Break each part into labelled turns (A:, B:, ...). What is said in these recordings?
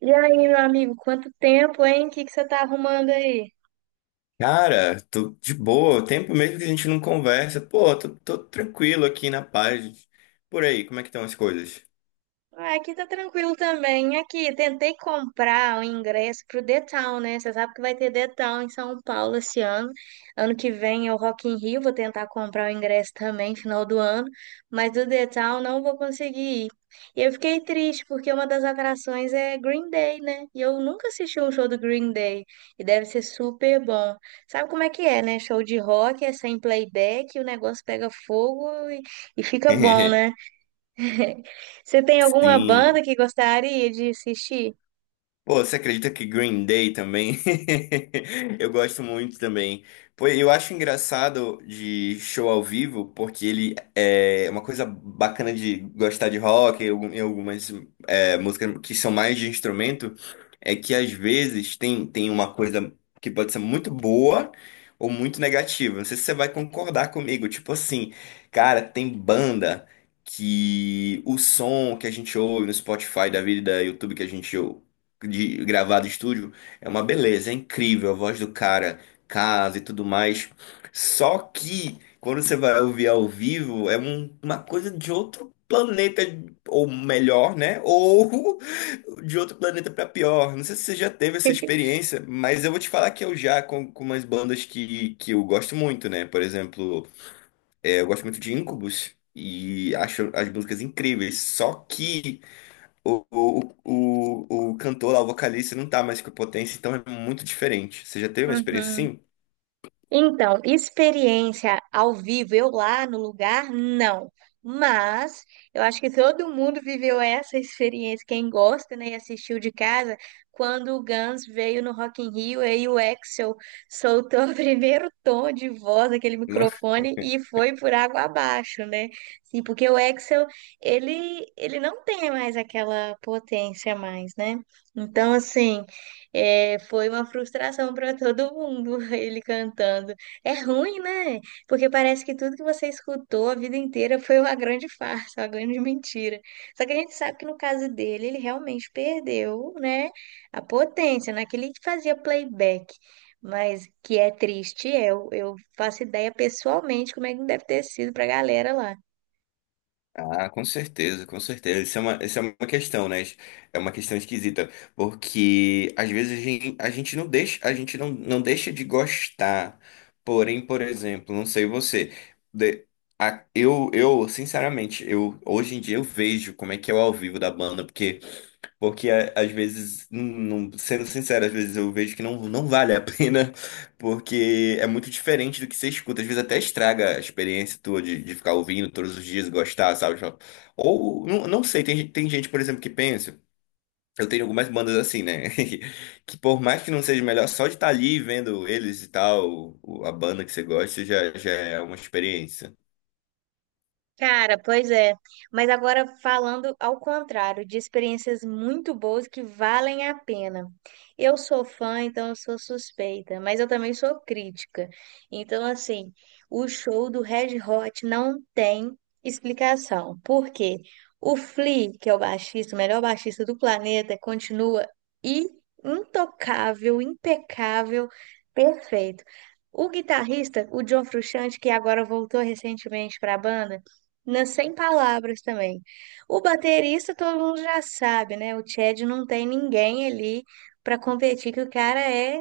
A: E aí, meu amigo, quanto tempo, hein? O que que você tá arrumando aí?
B: Cara, tô de boa. Tempo mesmo que a gente não conversa. Pô, tô tranquilo aqui na paz. Por aí, como é que estão as coisas?
A: Ah, aqui tá tranquilo também. Aqui, tentei comprar o ingresso pro The Town, né? Você sabe que vai ter The Town em São Paulo esse ano. Ano que vem é o Rock in Rio, vou tentar comprar o ingresso também, final do ano. Mas do The Town não vou conseguir ir. E eu fiquei triste, porque uma das atrações é Green Day, né? E eu nunca assisti um show do Green Day. E deve ser super bom. Sabe como é que é, né? Show de rock é sem playback, o negócio pega fogo e fica bom, né? Você tem alguma
B: Sim.
A: banda que gostaria de assistir?
B: Pô, você acredita que Green Day também? Eu gosto muito também. Pô, eu acho engraçado de show ao vivo, porque ele é uma coisa bacana de gostar de rock e e algumas música que são mais de instrumento, é que às vezes tem uma coisa que pode ser muito boa ou muito negativa. Não sei se você vai concordar comigo. Tipo assim, cara, tem banda que o som que a gente ouve no Spotify da vida e da YouTube que a gente ouve, de gravado em estúdio, é uma beleza, é incrível, a voz do cara, casa e tudo mais. Só que quando você vai ouvir ao vivo, é uma coisa de outro planeta, ou melhor, né? Ou de outro planeta pra pior. Não sei se você já teve essa experiência, mas eu vou te falar que eu já, com umas bandas que eu gosto muito, né? Por exemplo, eu gosto muito de Incubus. E acho as músicas incríveis. Só que o cantor lá, o vocalista, não tá mais com a potência, então é muito diferente. Você já teve uma experiência
A: Uhum.
B: assim?
A: Então, experiência ao vivo, eu lá no lugar, não. Mas eu acho que todo mundo viveu essa experiência, quem gosta, né, e assistiu de casa, quando o Guns veio no Rock in Rio, aí o Axl soltou o primeiro tom de voz daquele microfone e foi por água abaixo, né? Sim, porque o Axl, ele não tem mais aquela potência mais, né? Então, assim, é, foi uma frustração para todo mundo ele cantando. É ruim, né? Porque parece que tudo que você escutou a vida inteira foi uma grande farsa, uma grande mentira. Só que a gente sabe que no caso dele, ele realmente perdeu, né, a potência, naquele que fazia playback. Mas que é triste, é. Eu faço ideia pessoalmente como é que deve ter sido para a galera lá.
B: Ah, com certeza, com certeza. Isso é uma questão, né? É uma questão esquisita, porque às vezes a gente não deixa, a gente não deixa de gostar. Porém, por exemplo, não sei você, de- sinceramente, eu hoje em dia eu vejo como é que é o ao vivo da banda, porque às vezes, sendo sincero, às vezes eu vejo que não vale a pena, porque é muito diferente do que você escuta. Às vezes até estraga a experiência tua de ficar ouvindo todos os dias, gostar, sabe? Tipo, ou, não sei, tem gente, por exemplo, que pensa. Eu tenho algumas bandas assim, né? Que por mais que não seja melhor, só de estar ali vendo eles e tal, a banda que você gosta, já é uma experiência.
A: Cara, pois é. Mas agora falando ao contrário, de experiências muito boas que valem a pena. Eu sou fã, então eu sou suspeita, mas eu também sou crítica. Então, assim, o show do Red Hot não tem explicação. Por quê? O Flea, que é o baixista, o melhor baixista do planeta, continua i- intocável, impecável, perfeito. O guitarrista, o John Frusciante, que agora voltou recentemente para a banda, nas sem palavras também. O baterista todo mundo já sabe, né? O Chad não tem ninguém ali para competir, que o cara é,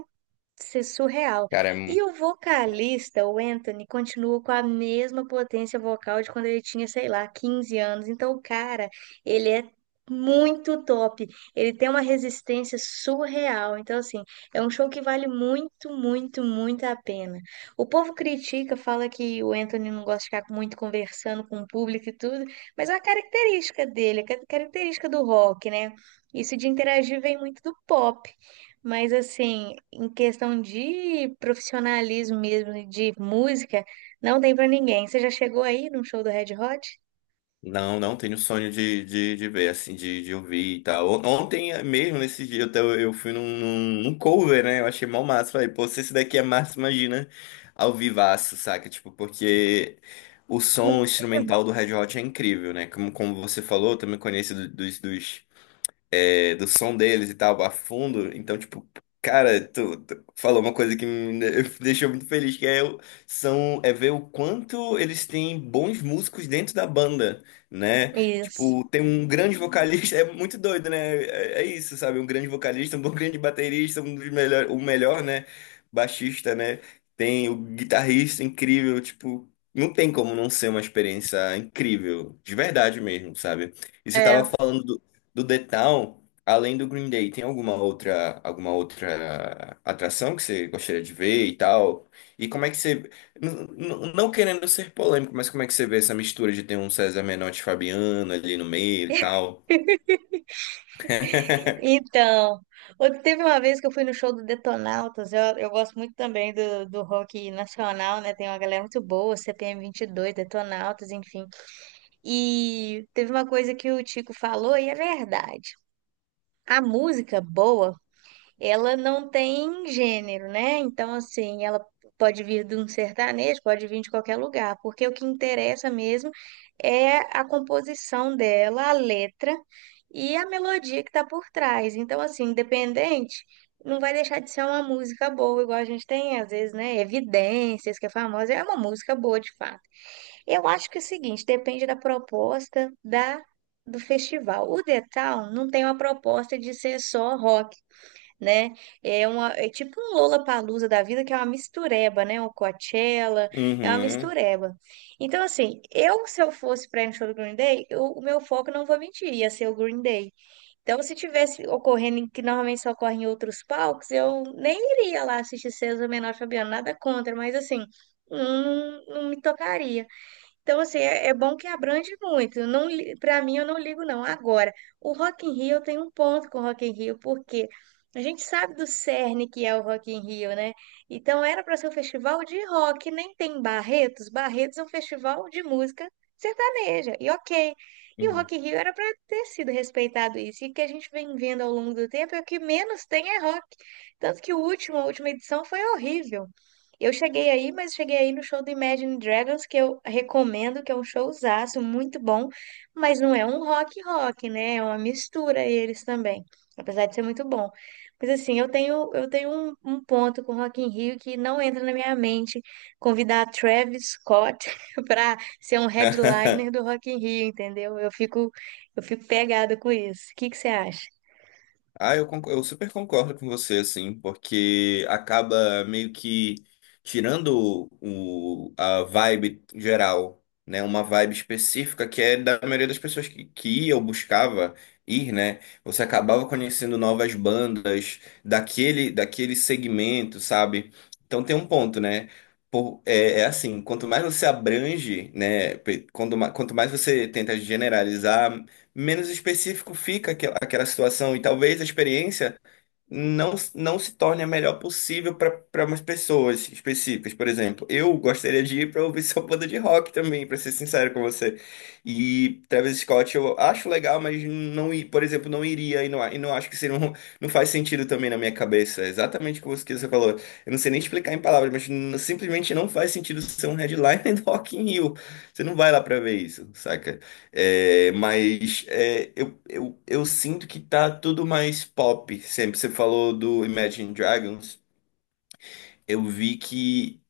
A: isso é surreal.
B: Cara,
A: E o vocalista, o Anthony, continua com a mesma potência vocal de quando ele tinha, sei lá, 15 anos. Então, o cara, ele é muito top. Ele tem uma resistência surreal. Então, assim, é um show que vale muito, muito, muito a pena. O povo critica, fala que o Anthony não gosta de ficar muito conversando com o público e tudo, mas é uma característica dele, é característica do rock, né? Isso de interagir vem muito do pop. Mas assim, em questão de profissionalismo mesmo, e de música, não tem pra ninguém. Você já chegou aí num show do Red Hot?
B: não, não tenho sonho de ver, assim, de ouvir e tal. Ontem mesmo, nesse dia, eu fui num cover, né? Eu achei mal massa. Falei, pô, se esse daqui é massa, imagina ao vivaço, saca? Tipo, porque o som instrumental do Red Hot é incrível, né? Como você falou, eu também conheço do- dos, dos do som deles e tal, a fundo. Então, tipo, cara, tu falou uma coisa que me deixou muito feliz, que é, é ver o quanto eles têm bons músicos dentro da banda, né?
A: Isso.
B: Tipo, tem um grande vocalista, é muito doido, né? É isso, sabe? Um grande vocalista, um bom grande baterista, o melhor, né? Baixista, né? Tem o guitarrista incrível, tipo, não tem como não ser uma experiência incrível, de verdade mesmo, sabe? E você tava
A: É.
B: falando do The Town. Além do Green Day, tem alguma outra atração que você gostaria de ver e tal? E como é que você. n- Não querendo ser polêmico, mas como é que você vê essa mistura de ter um César Menotti e Fabiano ali no meio e tal?
A: Então, teve uma vez que eu fui no show do Detonautas. Eu gosto muito também do rock nacional, né? Tem uma galera muito boa, CPM dois Detonautas, enfim. E teve uma coisa que o Tico falou e é verdade. A música boa, ela não tem gênero, né? Então, assim, ela pode vir de um sertanejo, pode vir de qualquer lugar, porque o que interessa mesmo é a composição dela, a letra e a melodia que está por trás. Então, assim, independente, não vai deixar de ser uma música boa, igual a gente tem, às vezes, né? Evidências, que é famosa, é uma música boa de fato. Eu acho que é o seguinte, depende da proposta da, do festival. O The Town não tem uma proposta de ser só rock, né? É tipo um Lollapalooza da vida, que é uma mistureba, né? Uma Coachella, é uma
B: Uhum,
A: mistureba. Então, assim, se eu fosse para ir no show do Green Day, o meu foco, não vou mentir, ia ser o Green Day. Então, se tivesse ocorrendo, que normalmente só ocorre em outros palcos, eu nem iria lá assistir César Menor e Fabiano, nada contra, mas assim, não, não me tocaria. Então, assim, é, bom que abrange muito. Eu não, para mim, eu não ligo, não. Agora, o Rock in Rio, eu tenho um ponto com o Rock in Rio, porque a gente sabe do cerne que é o Rock in Rio, né? Então, era para ser um festival de rock, nem tem Barretos. Barretos é um festival de música sertaneja, e ok. E o
B: uhum.
A: Rock in Rio era para ter sido respeitado isso. E o que a gente vem vendo ao longo do tempo é que menos tem é rock. Tanto que o último, a última edição foi horrível. Eu cheguei aí, mas cheguei aí no show do Imagine Dragons, que eu recomendo, que é um showzaço muito bom, mas não é um rock rock, né? É uma mistura eles também, apesar de ser muito bom. Mas assim, eu tenho um ponto com Rock in Rio que não entra na minha mente convidar Travis Scott para ser um headliner do Rock in Rio, entendeu? Eu fico pegada com isso. O que que você acha?
B: Ah, eu super concordo com você, assim, porque acaba meio que tirando a vibe geral, né? Uma vibe específica que é da maioria das pessoas que ia ou buscava ir, né? Você acabava conhecendo novas bandas daquele segmento, sabe? Então tem um ponto, né? É assim, quanto mais você abrange, né? Quanto mais você tenta generalizar, menos específico fica aquela situação e talvez a experiência não se torne a melhor possível para umas pessoas específicas. Por exemplo, eu gostaria de ir para ouvir sua banda de rock também, para ser sincero com você. E Travis Scott eu acho legal, mas por exemplo, não iria e não acho que seria um, não faz sentido também na minha cabeça. É exatamente o que você falou. Eu não sei nem explicar em palavras, mas simplesmente não faz sentido ser um headliner do Rock in Rio. Você não vai lá para ver isso, saca? É, mas é, eu sinto que tá tudo mais pop sempre. Você falou do Imagine Dragons. Eu vi que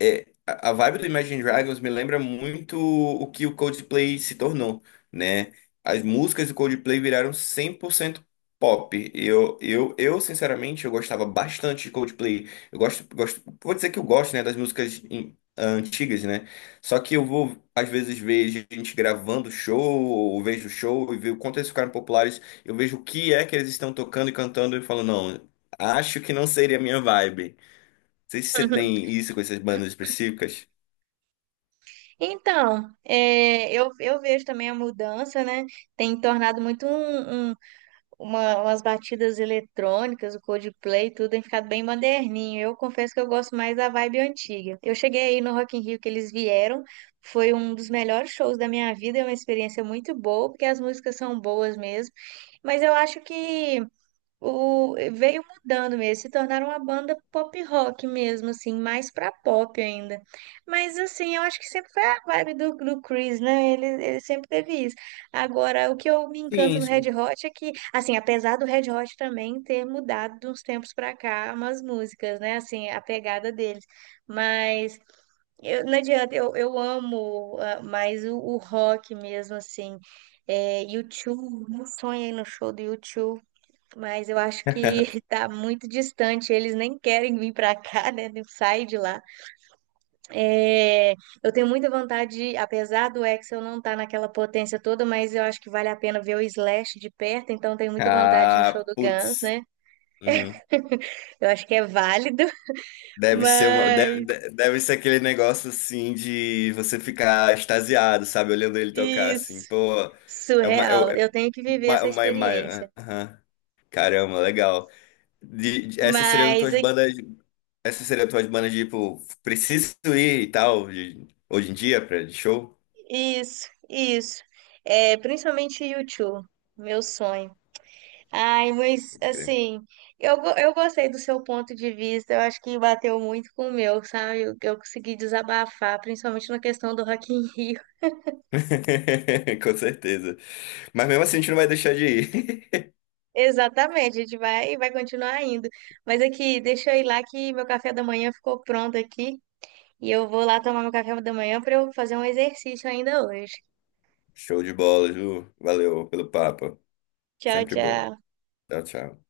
B: a vibe do Imagine Dragons me lembra muito o que o Coldplay se tornou, né? As músicas do Coldplay viraram 100% pop. Sinceramente, eu gostava bastante de Coldplay. Eu gosto, gosto, vou dizer que eu gosto, né, das músicas antigas, né? Só que eu vou, às vezes, ver gente gravando show, ou vejo show e ver o quanto eles ficaram populares. Eu vejo o que é que eles estão tocando e cantando e falo, não, acho que não seria a minha vibe sei se você tem isso com essas bandas específicas.
A: Então, é, eu vejo também a mudança, né? Tem tornado muito um, umas batidas eletrônicas, o Coldplay, tudo tem ficado bem moderninho. Eu confesso que eu gosto mais da vibe antiga. Eu cheguei aí no Rock in Rio que eles vieram, foi um dos melhores shows da minha vida, é uma experiência muito boa, porque as músicas são boas mesmo. Mas eu acho que veio mudando mesmo, se tornaram uma banda pop rock mesmo, assim, mais pra pop ainda. Mas assim, eu acho que sempre foi a vibe do Chris, né? Ele sempre teve isso. Agora, o que eu me encanto
B: Sim,
A: no Red
B: sim.
A: Hot é que, assim, apesar do Red Hot também ter mudado de uns tempos pra cá umas músicas, né? Assim, a pegada deles. Mas eu, não adianta, eu amo, mais o rock mesmo, assim. É, U2, meu sonho aí no show do U2, mas eu acho que está muito distante, eles nem querem vir para cá, né? Não sai de lá. É, eu tenho muita vontade, de, apesar do Axel não estar naquela potência toda, mas eu acho que vale a pena ver o Slash de perto, então tenho muita vontade no show
B: Ah,
A: do Guns,
B: putz.
A: né?
B: Uhum.
A: Eu acho que é válido, mas
B: Deve ser aquele negócio assim de você ficar extasiado, sabe? Olhando ele tocar assim.
A: isso,
B: Pô, é uma, é
A: surreal.
B: é
A: Eu tenho que viver essa
B: uma imagem.
A: experiência.
B: Aham. Caramba, legal. Essas seriam
A: Mas
B: tuas bandas. Essas seriam tuas bandas, tipo, preciso ir e tal, hoje em dia, pra de show?
A: isso, isso. É, principalmente YouTube, meu sonho. Ai, mas assim, eu gostei do seu ponto de vista, eu acho que bateu muito com o meu, sabe? Eu consegui desabafar, principalmente na questão do Rock in Rio.
B: Com certeza. Mas mesmo assim, a gente não vai deixar de ir.
A: Exatamente, a gente vai continuar indo. Mas aqui, deixa eu ir lá que meu café da manhã ficou pronto aqui e eu vou lá tomar meu café da manhã para eu fazer um exercício ainda hoje.
B: Show de bola, Ju. Valeu pelo papo.
A: Tchau,
B: Sempre bom.
A: tchau.
B: Tchau, tchau.